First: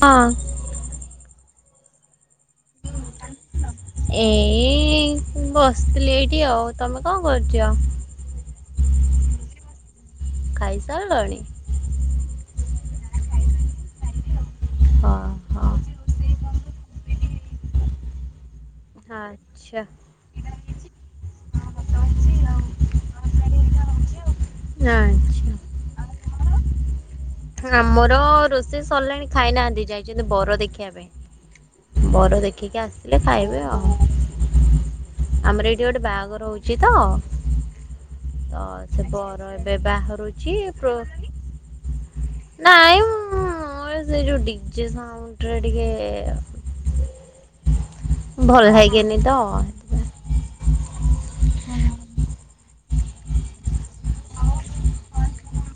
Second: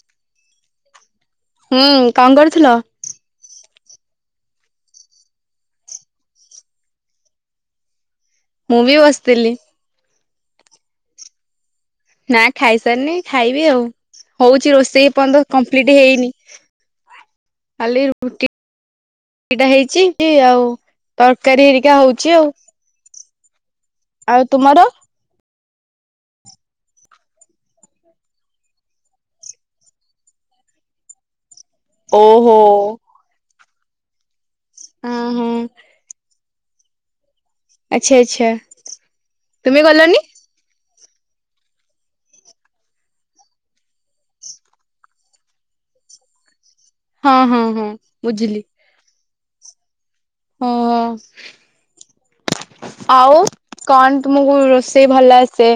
ହଁ। ହୁଁ। କଣ କରୁଥିଲ? ଏଇ ବସିଥିଲି ଏଇଠି ଆଉ। ତମେ କଣ କରୁଚ? ମୁଁ ବି ବସିଥିଲି। ଖାଇସାରିଲଣି? ନା ଖାଇସାରିନି ଖାଇବି ଆଉ। ହଉଚି ରୋଷେଇ ଏ ହଁ ପର୍ଯ୍ୟନ୍ତ ହଁ। କମ୍ପ୍ଲିଟ୍ ହେଇନି। ଖାଲି ରୁ ରୁଟିଟା ଆଚ୍ଛା ହେଇଚି ଆଉ। ତରକାରୀ ହେରିକା ହଉଚି ଆଉ। ଆଉ ତୁମର? ଆଚ୍ଛା। ଆମର ରୋଷେଇ ସରିଲାଣି ଖାଇନାହାନ୍ତି। ଯାଇଛନ୍ତି ବର ଦେଖିବା ପାଇଁ। ବର ଓହୋ। ଦେଖିକି ଆସିଲେ ଖାଇବେ ଆଉ। ହଁ ହଁ ଆମର ଏଇଠି ଗୋଟେ ବାହାଘର ହଉ ଚି ତ। ଆଚ୍ଛା ଆଚ୍ଛା ତ ସେ ବର ତୁମେ ଏବେ ଗଲନି ବାହାରୁଚି ପ୍ରୋ ନାଇଁ ମୁଁ ସେ ଯୋଉ ଡିଜେ ସାଉଣ୍ଡ ରେ ହଁ ହଁ ହଁ ଟିକେ ବୁଝିଲି। ଭଲ ଲାଗେନି ତ। ଅ ହ। ଆଉ କଣ ତୁମକୁ ରୋଷେଇ ଭଲ ଆସେ?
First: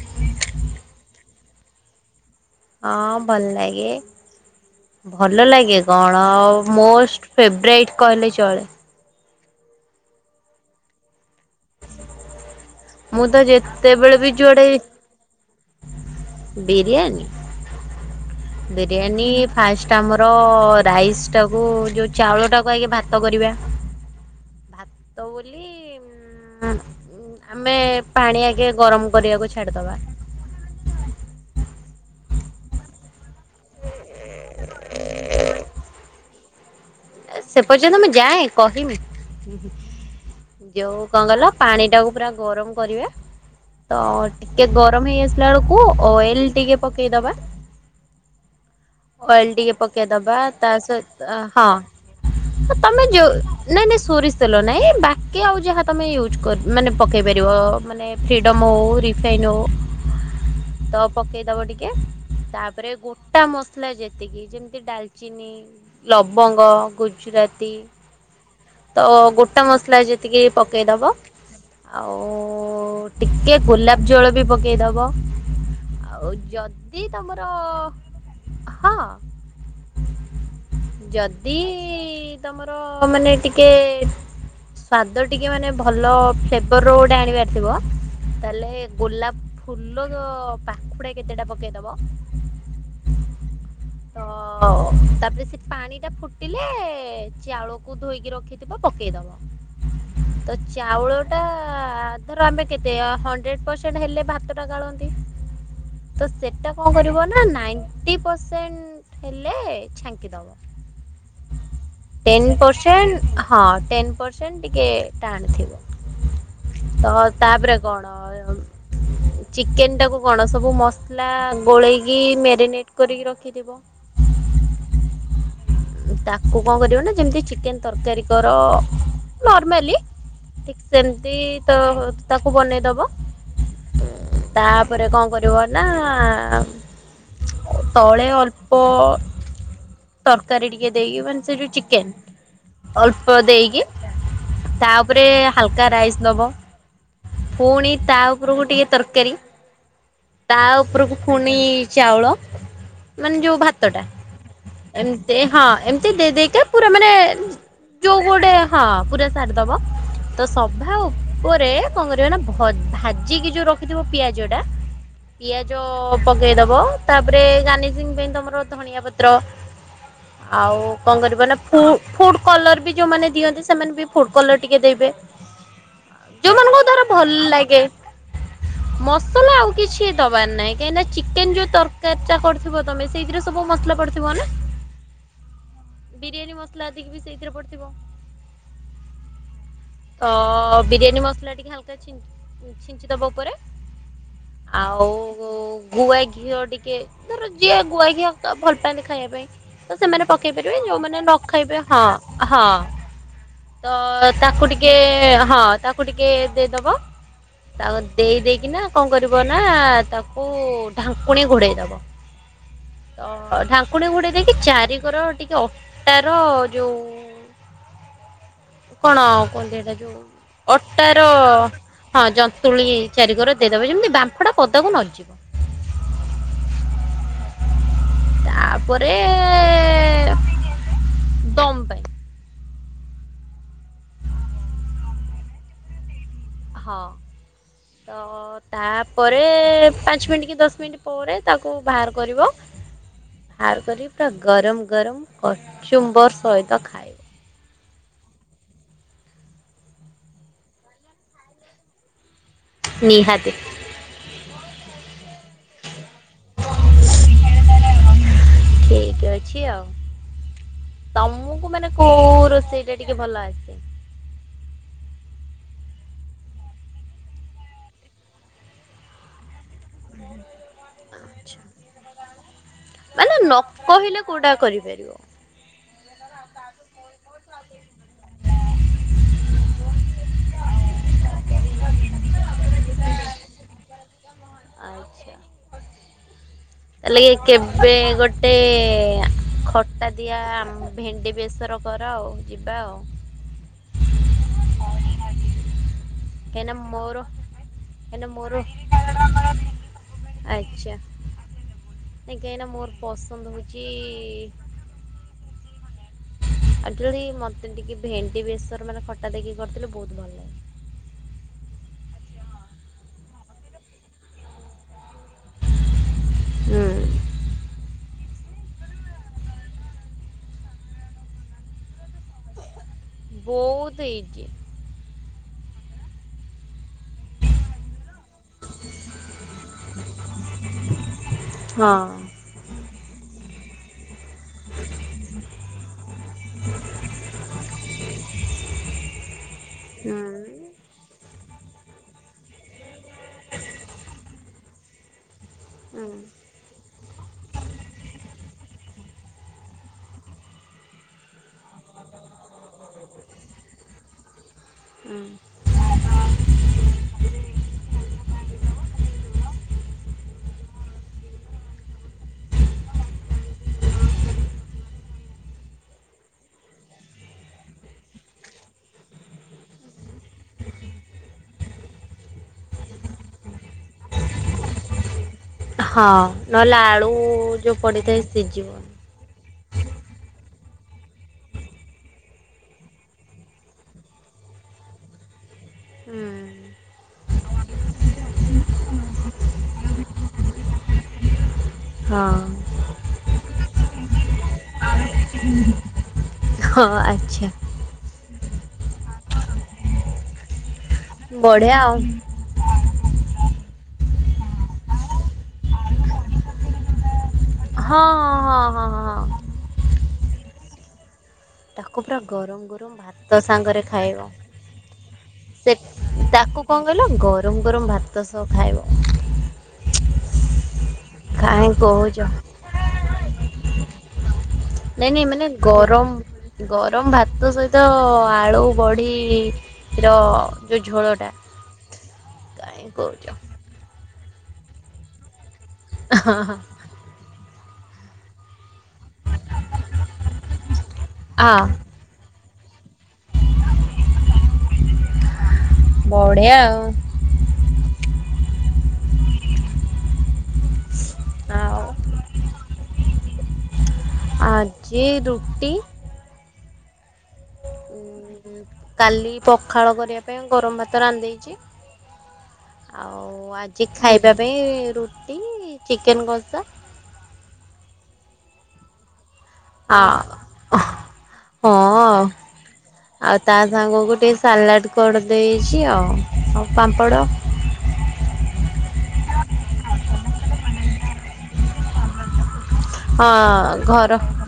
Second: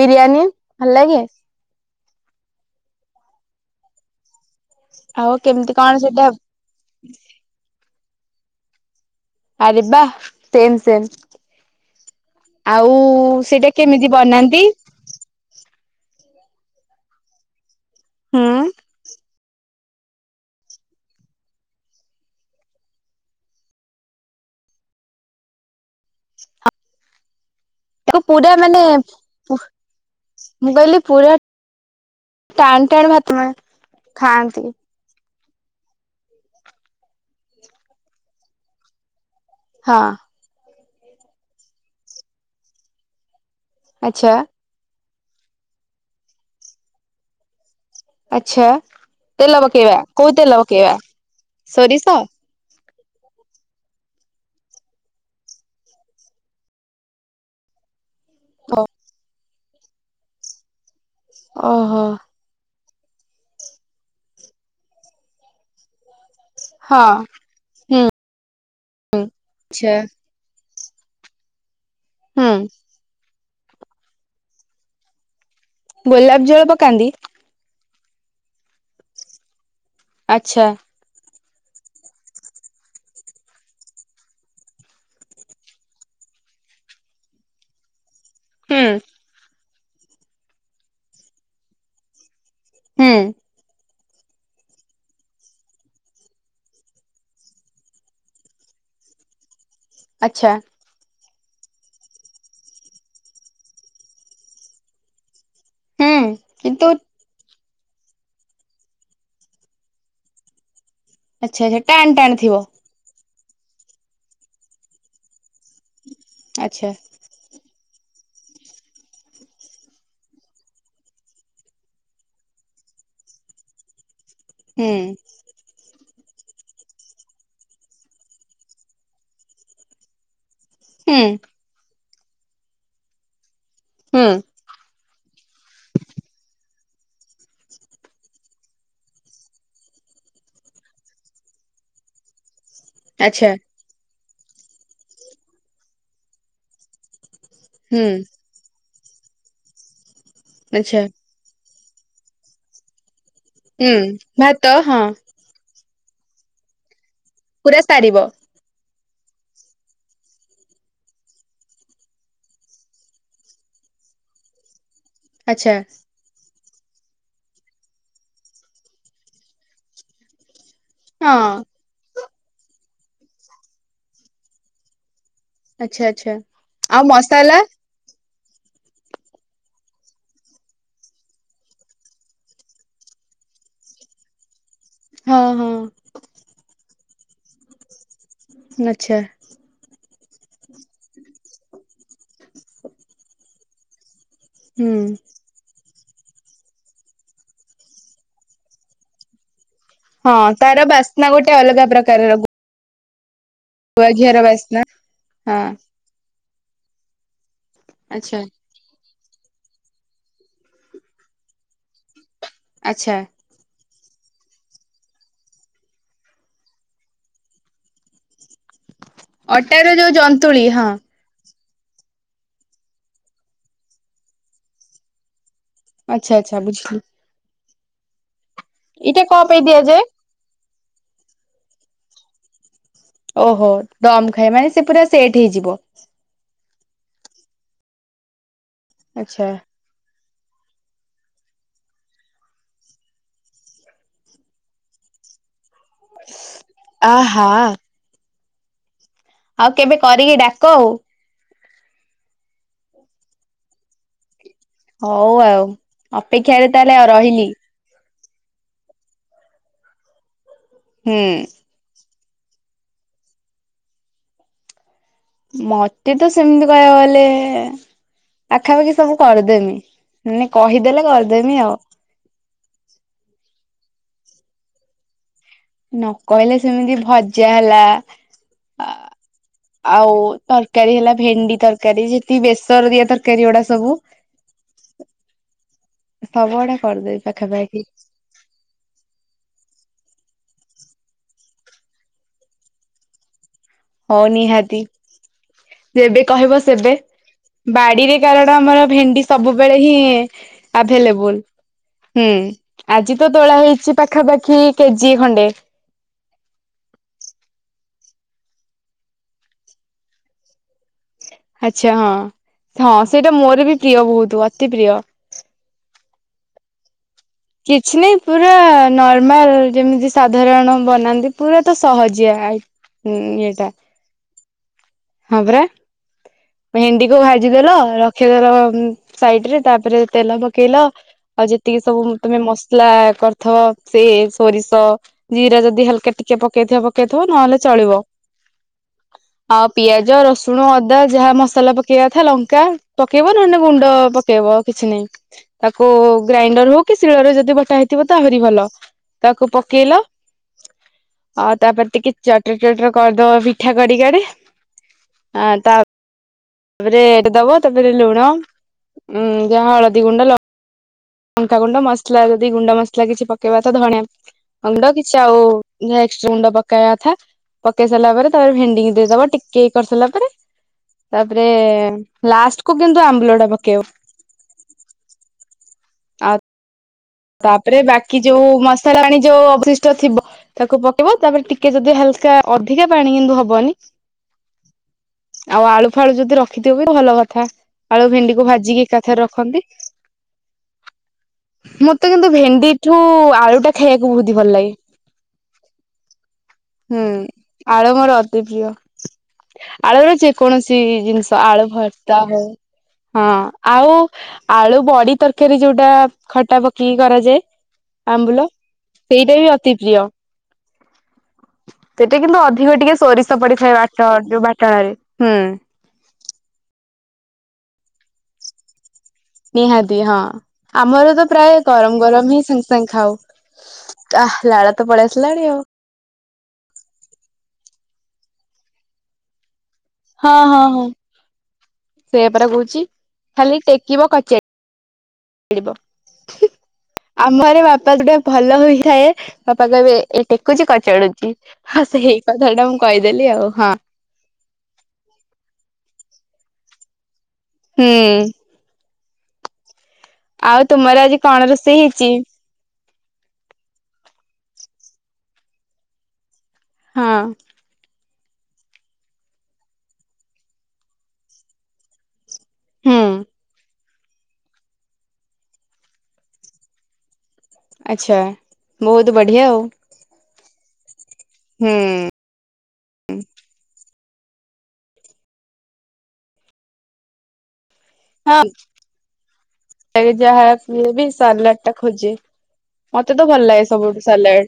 ବିରିୟାନୀ ଭଲ ଲାଗେ? ହଁ ଭଲ ଲାଗେ। ଆଉ ଭଲ କେମିତି ଲାଗେ କଣ ସେଇଟା ମୋଷ୍ଟ ଫେବରାଇଟ୍ କହିଲେ ଚଳେ। ଆରେ ବା ସେମ୍ ସେମ୍। ଆଉ ମୁଁ ତ ସେଇଟା ଯେତେବେଳେ କେମିତି ବି ଯୁଆଡେ ବନାନ୍ତି? ବିରିୟାନୀ। ହୁଁ। ବିରିୟାନୀ। ଫାଷ୍ଟ ଆମର ରାଇସ୍ ଟାକୁ ଯୋଉ ଚାଉଳ ଟାକୁ ଆଗ ଭାତ କରିବା। ଭାତ ବୋଲି ଉ ଆମେ ତାକୁ ପାଣି ପୁରା ଆଗେ ମାନେ ଗରମ କରିବାକୁ ଛାଡିଦବା। ମୁଁ କହିଲି ପୁରା ଟାଣ ଟାଣ ଭାତ ନାଁ ଖାଆନ୍ତି। ସେ ପର୍ଯ୍ୟନ୍ତ ମୁଁ ଯାଏ କହିନି। ହଁ। ଯୋଉ କଣ କଇଲ ପାଣି ଟାକୁ ପୁରା ଗରମ କରିବା ତ ଆଚ୍ଛା ଟି ଟିକେ ଗରମ ହେଇ ଆସିଲା ବେଳକୁ ଅଏଲ ଟିକେ ପକେଇଦବା। ଆଛା। ଓଏଲ ଟିକେ ପକେଇଦବା ତା ସହି ତ ହଁ। ସୋରିଷ? ତମେ ଯୋଉ ନାଇଁ ନାଇଁ ସୋରିସ ତେଲ ନାଇଁ ବାକି ଆଉ ଯାହା ତମେ ୟୁଜ କର। ମାନେ ପକେଇ ପାରିବ ମାନେ। ଫ୍ରିଡମ ହଉ ରିଫାଇନ ହଉ ତ ପକେଇଦବ ଟିକେ। ଓହୋ ତାପରେ ଗୋଟା ମସଲା ଯେତିକି ଯେମିତି ଡାଲଚିନି। ଲବଙ୍ଗ, ହଁ। ଗୁଜୁରାତି ହୁଁ ତ ଗୋଟା ଆଚ୍ଛା ମସଲା ଯେ ତିକି ପକେଇଦବ ଆଉ। ହୁଁ ଟିକେ ଗୋଲାପ ଜଳ ବି ପକେଇଦବ। ଗୋଲାପ ଜଳ ପକାନ୍ତି? ତ। ହଁ। ଆଛା। ଯଦି ତମର ମାନେ ଟିକେ। ସ୍ଵାଦ ଟିକେ ମାନେ ଭଲ ଫ୍ଲେବର୍ ର ଗୋଟେ ଆଣିବାର ଥିବ। ହୁଁ ତାହେଲେ ଗୋଲାପ ଫୁଲ ପାଖୁଡା କେତେଟା ପକେଇଦବ। ହୁଁ। ତ ତାପରେ ସେ ପାଣି ଟା ଫୁଟିଲେ ଚାଉଳକୁ ଧୋଇକି ରଖିଥିବା ପକେଇ ଦବ ଆଚ୍ଛା ତ ଚାଉଳ ଟା ଧର ଆମେ କେତେ ହଣ୍ଡ୍ରେଡ ପରସେଣ୍ଟ ହେଲେ ଭାତଟା ଗାଳନ୍ତି। ହୁଁ ତ ସେଟା କିନ୍ତୁ କଣ କରିବ ନା ନାଇ ଟି ପରସେଣ୍ଟ ହେଲେ ଛାଙ୍କିଦବ। ଆଚ୍ଛା ଆଚ୍ଛା ଟାଣ ଟାଣ ଟେନ୍ ଥିବ। ହଁ ଟେନ୍ ପର୍ସେଣ୍ଟ ଟିକେ ଟାଣ ଆଚ୍ଛା ଥିବ ତାପ [inaudible] ଚିକେନ ଟାକୁୁ କଣ ସବୁ ମସଲା ଗୋଳେଇକି ମେରି କରିକି ରଖିଥିବ। ହୁଁ। ତାକୁ କଣ କରିବ ନା ଯେମିତି ଚିକେନ ତରକାରୀ କର ନର୍ମାଲିି। ହୁଁ ସେମିତି ତ ତାକୁ ବନେଇଦବ। ହୁଁ ତାପରେ କଣ କରିବ ନା। ତଳେ ଅଳ୍ପ। ତରକାରୀ ଟିକେ ଦେଇକି ମାନେ ସେ ଯୋଉ ଚିକେନ। ଅଳ୍ପ ଆଚ୍ଛା ଦେଇକି ତା ଉପରେ ହାଲକା ରାଇସ ଦବ। ପୁଣି ହୁଁ ତା ଉପରକୁ ଟିକେ ତରକାରୀ ତା ଆଚ୍ଛା ଉପରକୁ ପୁଣି ଚାଉଳ ମାନେ ଯୋଉ ହୁଁ ଭାତଟା ଭାତ ହଁ ଏମ ଦେ ହଁ ଏମିତି ଦେଇ ଦେଇକା ପୁରା ମାନେ ପୁରା ଯୋଉ ସାରିବ ଗୋଟେ ହଁ ପୁରା ସାରି ଦବ ତ ସଭା ଉପରେ କଣ କରିବା ନା ଭାଜିିକି ଯୋଉ ର ପିଆଜ ଟା ଆଚ୍ଛା ପିଆଜ ପକେଇଦବ ତାପରେ ଗାନସିଂ ପାଇଁ ତମର ଧଣିଆ ପତ୍ର ଆଉ କଣ ହଁ କରିବ ନା ଫୁଡ କଲର ବି ଯୋଉମାନେ ଦିଅନ୍ତି ସେମାନେ ବି ଫୁଡ କଲର ଟିକେ ଦେବେ ଆଚ୍ଛା ଆଚ୍ଛା ଯୋଉମାନଙ୍କୁ ଆଉ ଧର ଭଲ ମସଲା ଲାଗେ ମସଲା ଆଉ କିଛି ଦବାର ନାହିଁ କାହିଁକିନା ଚିକେନ ଯୋଉ ତରକାରୀ କେଚା କରିଥିବ ତମେ ସେଇଥିରେ ସବୁ ମସଲା ପଡିଥିବ ନା ହଁ ହଁ ବିରିୟାନୀ ମସଲା ଆତିକି ବି ସେଇଥିରେ ପଡିଥିବ ଆଛା ତ ବିରିୟାନୀ ମସଲା ଟିକେ ହାଲକା ଛି ଛିଞ୍ଚି ଦବା ଉପରେ ହୁଁ ଆଉ ଗୁଆ ଘିଅ ଟିକେ କି ଧର ଯିଏ ଗୁଆଖିଆ ତ ଭଲ ପାଆନ୍ତି ଖାଇବା ପାଇଁ ତ ସେମାନେ ହଁ ପକେଇ ପାରିବେ ତାର ଯୋଉମାନେ ବାସ୍ନା ଗୋଟେ ନଖାଇବେ ଅଲଗା ହଁ ପ୍ରକାରର ହଁ ତ ଗୁଆ ଘିଅର ତାକୁ ବାସ୍ନା ଟିକେ ହଁ ତାକୁ ଟିକେ ଦେଇଦବ ତାକୁ ଦେଇ ଆଚ୍ଛା ଦେଇେଇକି ନା କଣ କରିବ ନା ତାକୁ ଢାଙ୍କୁଣୀ ଘୋଡେଇ ଦବ ଆଚ୍ଛା ତ ଢାଙ୍କୁଣୀ ଘୋଡେଇ ଦେଇକି ଚାରିିକର ଟିକେ ଅଟାର ଯୋଉ କଣ ଆଉ କୁହନ୍ତି ଅଟାର ଏଇଟା ଜନ୍ତୁଳି ଯୋଉ ହଁ ଅଟା ହଁ ଜନ୍ତୁଳି ଚାରିକରେ ଦେଇଦବା ଯେମିତି ବାମ୍ଫ ଟା ପଦାକୁ ନଯିବ ଆଚ୍ଛା ଆଚ୍ଛା ବୁଝିଲି ଏଇଟା କଣ ପାଇଁ ଦିଆଯାଏ ପରେ ଦମ ପାଇଁ ଓହୋ ଦମ ଖାଏ ମାନେ ସେ ପୁରା ସେଟ୍ ହେଇଯିବ। ହଁ ତ ତାପରେ ଆଚ୍ଛା ପାଞ୍ଚ ମିନିଟ୍ କି ଦଶ ମିନିଟ୍ ପରେ ତାକୁ ବାହାର କରିବ ବାହାର କର ପୁରା ଗରମ ଗରମ କଚୁମ୍ବର ସହିତ ଖାଇ ହା। ଆଉ କେବେ କରିକି ଡାକ ଆଉ। ନିହାତି। ହଉ ଆଉ ଅପେକ୍ଷାରେ ତାହେଲେ ଆଉ ରହିଲି। ଠିକ୍ ଅଛି ଆଉ ହୁଁ ତମୁକୁ ମାନେ କୋଉ ରୋଷେଇ ଟା ଟିକେ ଭଲ ଆସେ। ମତେ ତ ସେମିତି କଇଆକୁ ଗଲେ-। ପାଖାପାଖି ସବୁ କରିଦେମି ନି କହିଦେଲେ କରିଦେମି ଆଛା ଆଉ। ମାନେ ନ କହିଲେ କୋଉଟା କରିପାରିବ। ନ କହିଲେ ସେମିତି ଭଜା ହେଲା ଆ-। ଆଉ ତରକାରୀ ହେଲା ଭେଣ୍ଡି ତରକାରୀ ଯେତି ବେସର ଦିଆ ତରକାରୀ ଗୁଡା ସବୁ-। [unintelligible] ତାଲେ ଏ ପାଖାପାଖି କେବେ ଗୋଟେ-। ଖଟା ଦିଆ ଆମ ଭେଣ୍ଡି ବେସର କର ଆଉ ଯିବା ଆଉ। ହଉ ନିହାତି ଯେବେ କହିବ କାହିଁକିନା ସେବେ। ମୋର ବାଡିରେ କାହିଁକିନା କାରଣ ମୋର ଆମର ଭେଣ୍ଡି ସବୁବେଳେ ହିଁ ଆଚ୍ଛା। ଆଭେଲେବୁଲ। ହୁଁ କାହିଁକିନା ମୋର ଆଜି ତ ପସନ୍ଦ ତୋଳା ହେଉଛି ହେଇଛି ପାଖାପାଖି କେଜିଏ ଖଣ୍ଡେ। ଏକ୍ଟୁଆଲି ମତେ ଟିକେ ଭେଣ୍ଡି ବେଶର ମାନେ ଖଟା ଦେଇକି କରିଥିଲେ ବହୁତ ଭଲ ଲାଗେ। ଆଚ୍ଛା ହଁ ହଁ ସେଇଟା ମୋର ବି ପ୍ରିୟ ବହୁତୁ ଅତି ପ୍ରିୟ। ହୁଁ କିଛି ନାହିଁ ପୁରା ନର୍ମାଲ ଯେମିତି ସାଧାରଣ ବନାନ୍ତି ପୁରା ତ ସହଜିଆ-। ଇଏଟା ବହୁତ ଇଜି। ହଁ ପରା। ଭେଣ୍ଡିକୁ ଭାଜିଦେଲ ରଖିଦେଲ ଉଁ ସାଇଡରେ ତାପରେ ତେଲ ପକେଇଲ ଆଉ ଯେତିକି ସବୁ ହଁ। ଉଁ ତମେ ମସଲା କରିଥବ ସେ ସୋରିଷ ଜିରା ଯଦି ହାଲକା ଟିକେ ପକେଇଥିବ ପକେଇଥିବ ନହେଲେ ଚଳିବ। ଆଉ ପିଆଜ, ହୁଁ ରସୁଣ, ଅଦା ଯାହା ମସଲା ପକେଇଆ କଥା ଲଙ୍କା ପକେଇବ ନହନେ ଗୁଣ୍ଡ ପକେଇବ କିଛି ନାଇଁ ତାକୁ ଅଁ ଗ୍ରାଇଣ୍ଡର ହୋଉ କି ଶିଳରେ ଯଦି ବଟା ହେଇଥିବ ତ ଆହୁରି ଭଲ ତାକୁ ପକେଇଲ ଆଉ ତାପରେ ଟିକେ ଚଟର ଚଟର କରିଦବ ପିଠା କଡିକାରେ। ଅଁ। ହଁ ତା ଉପରେ ଏଟ୍ ଦବ ତାପରେ ଲୁଣ ଉଁ ଯହା ହଳଦୀ ଗୁଣ୍ଡ ଲ ଲଙ୍କାଗୁଣ୍ଡ ମସଲା ଯଦି ଗୁଣ୍ଡ ମସଲା କିଛି ପକେଇବା କଥା ଧଣିଆ ଗୁଣ୍ଡ କିଛି ଆଉ ନେକ୍ସଟ୍ ଗୁଣ୍ଡ ପକେଇଆ କଥା। ପକେଇ ସାରିଲା ପରେ ତାପରେ ଭେଣ୍ଡିିକି ଦେଇଦବ ଟିକେ ଇଏ କରି ସାରିଲା ପରେ। ତାପରେ ଲାଷ୍ଟକୁ କିନ୍ତୁ ଆମ୍ବୁଲଟା ପକେଇବ। ହଁ ଆଉ ନହେଲେ ଆଳୁ ଯୋଉ ତାପରେ ବାକି ପଡିଥାଏ ଯୋଉ ସିଝିବନି। ମସଲା ପାଣି ଯୋଉ ଅବଶିଷ୍ ଟ ଥିବ ତାକୁ ପକେଇବ ତାପରେ ଟିକେ ଯଦି ହାଲକା ଅଧିକା ପାଣି କିନ୍ତୁ ହବନି। ଆଉ ଆଳୁ ଫାଳୁ ଯଦି ରଖି ଥିବୁ ଭଲ କଥା ଆଳୁ ଭେଣ୍ଡିକୁ ଭାଜିକି ଏକାଥରେ ରଖନ୍ତି। ମୁଁ ମତେ ହଁ କିନ୍ତୁ ଭେଣ୍ଡିଠୁ ଆଳୁଟା ଖାଇବାକୁ ବୋହୁତ ହି ଭଲ ଲାଗେ। [unintelligible] ହଁ ହୁଁ ଆଚ୍ଛା। ଆଳୁ ମୋର ଅତି ପ୍ରିୟ ଆଳୁର ଯେକୌଣସି ଜିନଷ ଆଳୁ ବଢିଆ ଆଉ। ଭର୍ତ୍ତା ହୋଉ ହଁ ଆଉ ଆଳୁ ବଡି ତରକାରୀ ଯୋଉଟା ଖଟା ପକେଇକି କରାଯାଏ ହଁ ଆମ୍ବୁଲ ହଁ ହଁ ହଁ ସେଇଟା ହଁ ବି ଅତି ପ୍ରିୟ। ତାକୁ ସେଟା ପୁରା କିନ୍ତୁ ଗରମ ଅଧିକ ଗରମ ଟିକେ ଭାତ ସୋରିଷ ପଡିଥାଏ ସାଙ୍ଗରେ ବାଟ ଖାଇବ। ଯୋଉ ବାଟଣରେ ହୁଁ। ସେ ତାକୁ କଣ କହିଲ ଗରମ ଗରମ ଭାତ ସହ ଖାଇବ। ନିହାତି ହଁ ଆମର ତ ପ୍ରାୟେ କାହିଁ ଗରମ କହୁଛ? ଗରମ ହିଁ ସାଙ୍ଗେ ସାଙ୍ଗେ ଖାଉ। ତା ଲାଳ ତ ପଳେଇ ନାଇଁ ନାଇଁ ଆସିଲାଣି ମାନେ ଆଉ। ଗରମ ଗରମ ଭାତ ସହିତ ଆଳୁ ବଢି ର ଯୋଉ ଝୋଳଟା ସେୟା ପରା କୋହୁଚି କାହିଁ କହୁଛ ଖାଲି ଟେକିବ କଚା-ଡିବ ହଁ ହଁ। ଆମର ବାପା ଗୋଟେ ଭଲ ହୋଇଥାଏ ବାପା କହିବେ ଏ ଟେକୁଚି କଚାଡୁ ଉଁ ଆ ହଁ ସେଇ କଥାଟା ମୁଁ କହିଦେଲି ଆଉ ହଁ। ବଢିଆ ଆଉ। ହୁଁ। ଆଉ ତୁମର ଆଜି କଣ ରୋଷେଇ ଆଉ ହେଇଚି? ଆଜି ରୁଟି ହଁ। ଉହୁଁ କାଲି ପଖାଳ କରିବା ପାଇଁ ଗରମ ଭାତ ରାନ୍ଧିଦେଇଚି ହୁଁ ଆଉ ଆଜି ଖାଇବା ପାଇଁ ରୁଟି, ଚିକେନ କଷା। ଆଛା ବୋହୁତ ବଢିଆ ଆଉ। ଆ ଅଃ ହୁଁ। ହଁ ଆଉ। ଆଉ ତା ସାଙ୍ଗକୁ ଟିକେ ସାଲାଡ କରି ଦେଇଚି ଆଉ ପାମ୍ପଡ଼। ହଁ ଆବି ଯାହା ହେଲେ ବି ସାଲାଡଟା ଖୋଜେ। ମତେ ହଁ ତ ଭଲ ଲାଗେ ସବୁଠୁ ଘର, ସାଲାଡ।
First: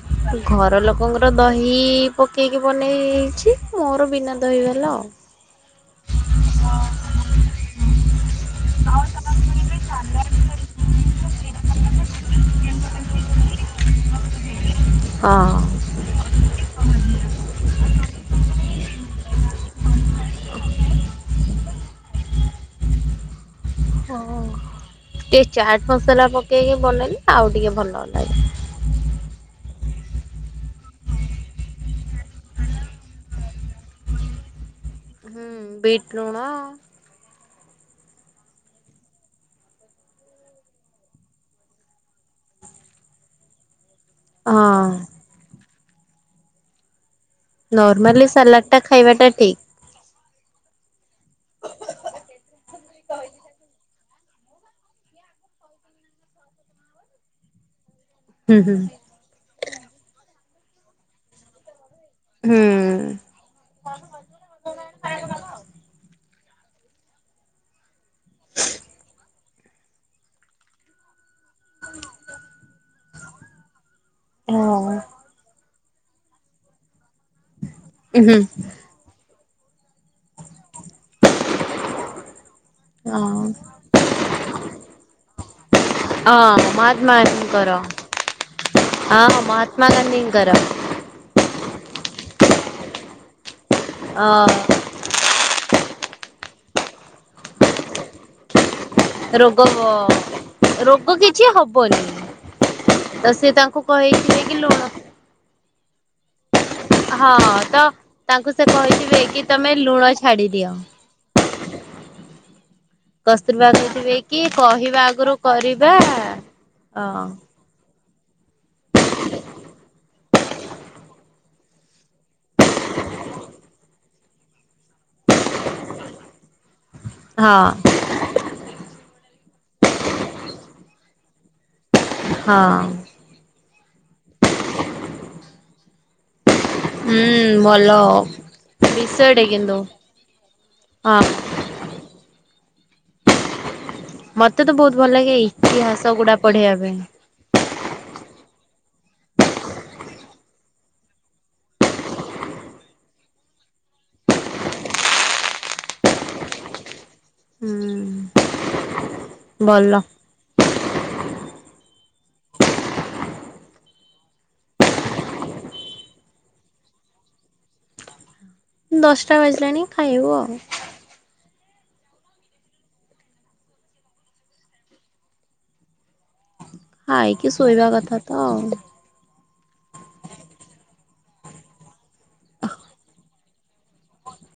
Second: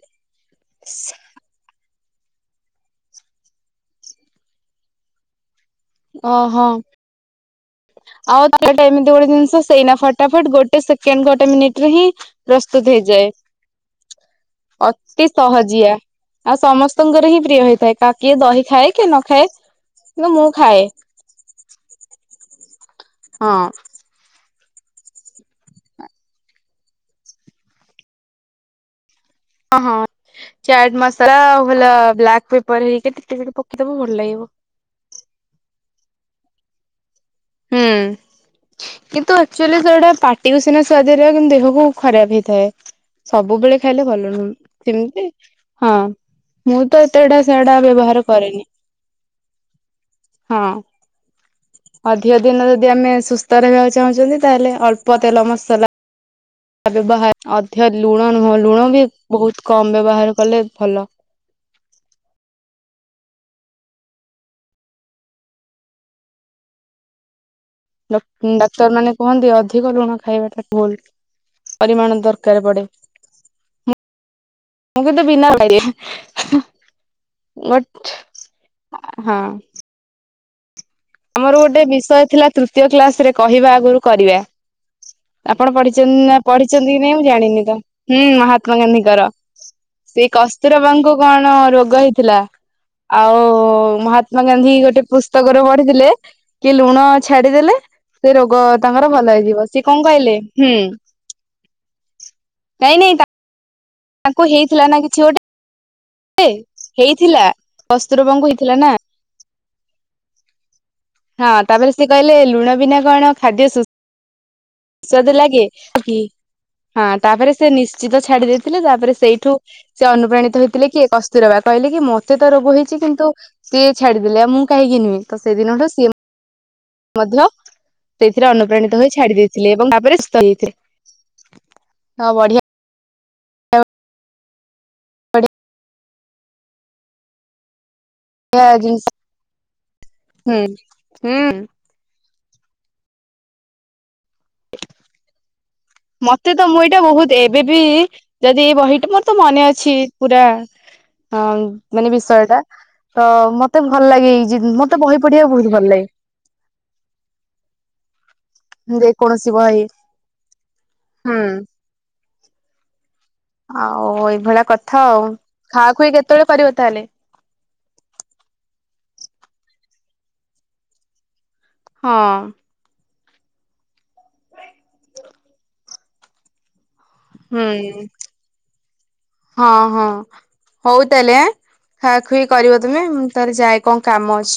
ଘର ଲୋକଙ୍କର ଦହି ପକେଇକି ବନେଇଛି, ମୋର ବିନା ଦହି ବାଲା ଆଉ। ଓହୋ। ଆଉ ତା ହେଲେ ଏମିତି ଗୋଟେ ଜିନିଷ ସେଇନା ଫଟାଫଟ ଗୋଟେ ସେକେଣ୍ଡ ଗୋଟେ ମିନିଟ ରେ ହିଁ ପ୍ରସ୍ତୁତ ହେଇଯାଏ, ଅତି ହଁ। ସହଜିଆ। ଆଉ ସମସ୍ତଙ୍କର ହିଁ ପ୍ରିୟ ହେଇଥାଏ, କିଏ ଦହି ଖାଏ, କି ନ ଖାଏ, କିନ୍ତୁ ମୁଁ ଖାଏ। ହଁ। ହ ଟିକେ ଚାଟ୍ ମସଲା ପକେଇକି ବନେଇଲେ, ଆଉ ଟିକେ ଭଲ ଲାଗିବ। ଓ ହଁ ଚାଟ ମସଲା, ବ୍ଲାକପେପର ହେଇ ଟିକେ ପକେଇଦବ ଭଲ ଲାଗିବ। ହୁଁ ବିଟ୍ ଲୁଣ ହୁଁ। କିନ୍ତୁ ଆଚୁଆଲି ସେଟା ପାଟି କୁ ସିନା ସୁଆଦିଆ ଲାଗେ, କିନ୍ତୁ ଦେହକୁ ଖରାପ ହେଇଥାଏ। ସବୁବେଳେ ଖାଇଲେ ଭଲ ନୁହ, ହଁ ସେମିତି ହଁ, ମୁଁ ତ ଏତେଡା ନର୍ମାଲି ସାଲାଡ଼ ଟା ଖାଇବାଟା ଠିକ୍। ହଁ। ଅଧିକ ଦିନ ଯଦି ଆମେ ସୁସ୍ଥ ରହିବାକୁ ଚାହୁଁଛନ୍ତି, ତାହେଲେ ଅଳ୍ପ ତେଲ ମସଲା ବ୍ୟବହାର ଅଧିକ ଲୁଣ ନୁହଁ, ହୁଁ ହୁଁ। ଲୁଣ ବି ବହୁତ କମ ବ୍ୟବହାର କଲେ ଭଲ। ହୁଁ। ଡାକ୍ତର ମାନେ କୁହନ୍ତି ଅଧିକ ଲୁଣ ଖାଇବାଟା ଭୁଲ ପରିମାଣ ଦରକାର ପଡେ। ହଁ। ମୁଁ କିନ୍ତୁ ବିନା [inaudible] ଉ ହୁଁ। ହଁ। ଆମର ଗୋଟେ ବିଷୟ ଥିଲା ତୃତୀୟ କ୍ଲାସ ରେ ହଁ। କହିବା ଆଗରୁ କରିବା। ଆପଣ ପଢି ହଁ ପଢିଛନ୍ତି କି ନାଇଁ ମହାତ୍ମା ମୁଁ ଜାଣିନି, ଗାନ୍ଧୀଙ୍କର ତ ହୁଁ ମହାତ୍ମା ହଁ ଗାନ୍ଧୀଙ୍କର ମହାତ୍ମା ସେଇ ଗାନ୍ଧୀଙ୍କର କସ୍ତୁରବା ଙ୍କୁ କଣ ରୋଗ ହେଇଥିଲା, ଆଉ ଅ ମହାତ୍ମା କହିଥିଲେ, ଲୁଣ ଛାଡିଦଲେ ସେ ରୋଗ ତାଙ୍କର ଭଲ ରୋଗ ହେଇଯିବ, ସିଏ କଣ କହିଲେ ହୁଁ। ରୋଗ କିଛି ହବନି। ନାଇଁ ନାଇଁ [inaudible] ତ ସେ ତାଙ୍କୁ କହିଥିଲେ ତାଙ୍କୁ କି ହେଇଥିଲା ଲୁଣ ନା କିଛି ଗୋଟେ ହଁ, ହେଇଥିଲା ତ କସ୍ତୁରବାଙ୍କୁ ତାଙ୍କୁ ସେ ହେଇଥିଲା ନା କହିଥିବେ କି ତମେ ଲୁଣ ଛାଡି ଦିଅ। ହଁ ତାପରେ ସେ କହିଲେ ଲୁଣ ବିନା କଣ ଖାଦ୍ୟ କସ୍ତୁରବାଘକୁଥିବେ କି କହିବା ସୁସ୍ୱାଦୁ ଆଗରୁ ଲାଗେ କରିବା କି [inaudible] ହଁ। ତାପରେ ସେ ନିଶ୍ଚିତ ଛାଡି ଦେଇେଇଥିଲେ ତାପରେ ସେଇଠୁ ସେ ଅନୁପ୍ରାଣିତ ହେଇଥିଲେ କି କସ୍ତୁରୀବା କହିଲେ କି ମତେ ତ ରୋଗ ହେଇଛି କିନ୍ତୁ ସିଏ ଛାଡିଦେଲେ ଆଉ ମୁଁ କାହିଁକି ନହେଁ ତ ସେଦିନଠୁ ସିଏ ମଧ୍ୟ ହଁ ସେଇଥିରେ ଅନୁପ୍ରାଣିତ ହୋଇ ଛାଡି ଦେଇେଇଥିଲେ ଏବଂ ତାପରେ ସୁସ୍ଥ ହେଇଯାଥିଲେ। ହଁ। ହୁଁ, ଭଲ ଜିନିଷ ବିଷୟ ଟେ କିନ୍ତୁ, ହୁଁ ହଁ। ହୁଁ ମତେ ତ ବହୁତ ଭଲ ଲାଗେ ଏ ଇତିହାସ। ଗୁଡା ମତେ ତ ପଢେଇବା ମୁଁ ପାଇଁ ଏଇଟା ବହୁତ ଏବେ ବି ଯଦି ଏଇ ବହିଟା ମୋର ତ ମନେ ଅଛି ପୁରା ହଁ ମାନେ ବିଷୟ ଟା। ତ ମତେ ଭଲ ଲାଗେ ଏଇ ମତେ ବହି ପଢିବାକୁ ବହୁତ ଭଲ ଲାଗେ। ହୁଁ। ଯେକୌଣସି ବହି ଭଲ ହୁଁ। ଆଉ ଏଇଭଳିଆ କଥା ଆଉ ଖାଆ ଖୁଇ କେତେବେଳେ ପାରିବ ତାହେଲେ? ଦଶଟା ବାଜିଲାଣି ଖାଇବୁ ଆଉ। ହଁ। ହାଇକି ହୁଁ ଶୋଇବା କଥା ତ ଆଉ। ହଁ ହଁ। ହଉ ତାହେଲେ ଆଁ ଖାଆଖୁଇ କରିବ ତମେ ମୁଁ ତାହେଲେ ଯାଏଁ କଣ କାମ ଅଛି।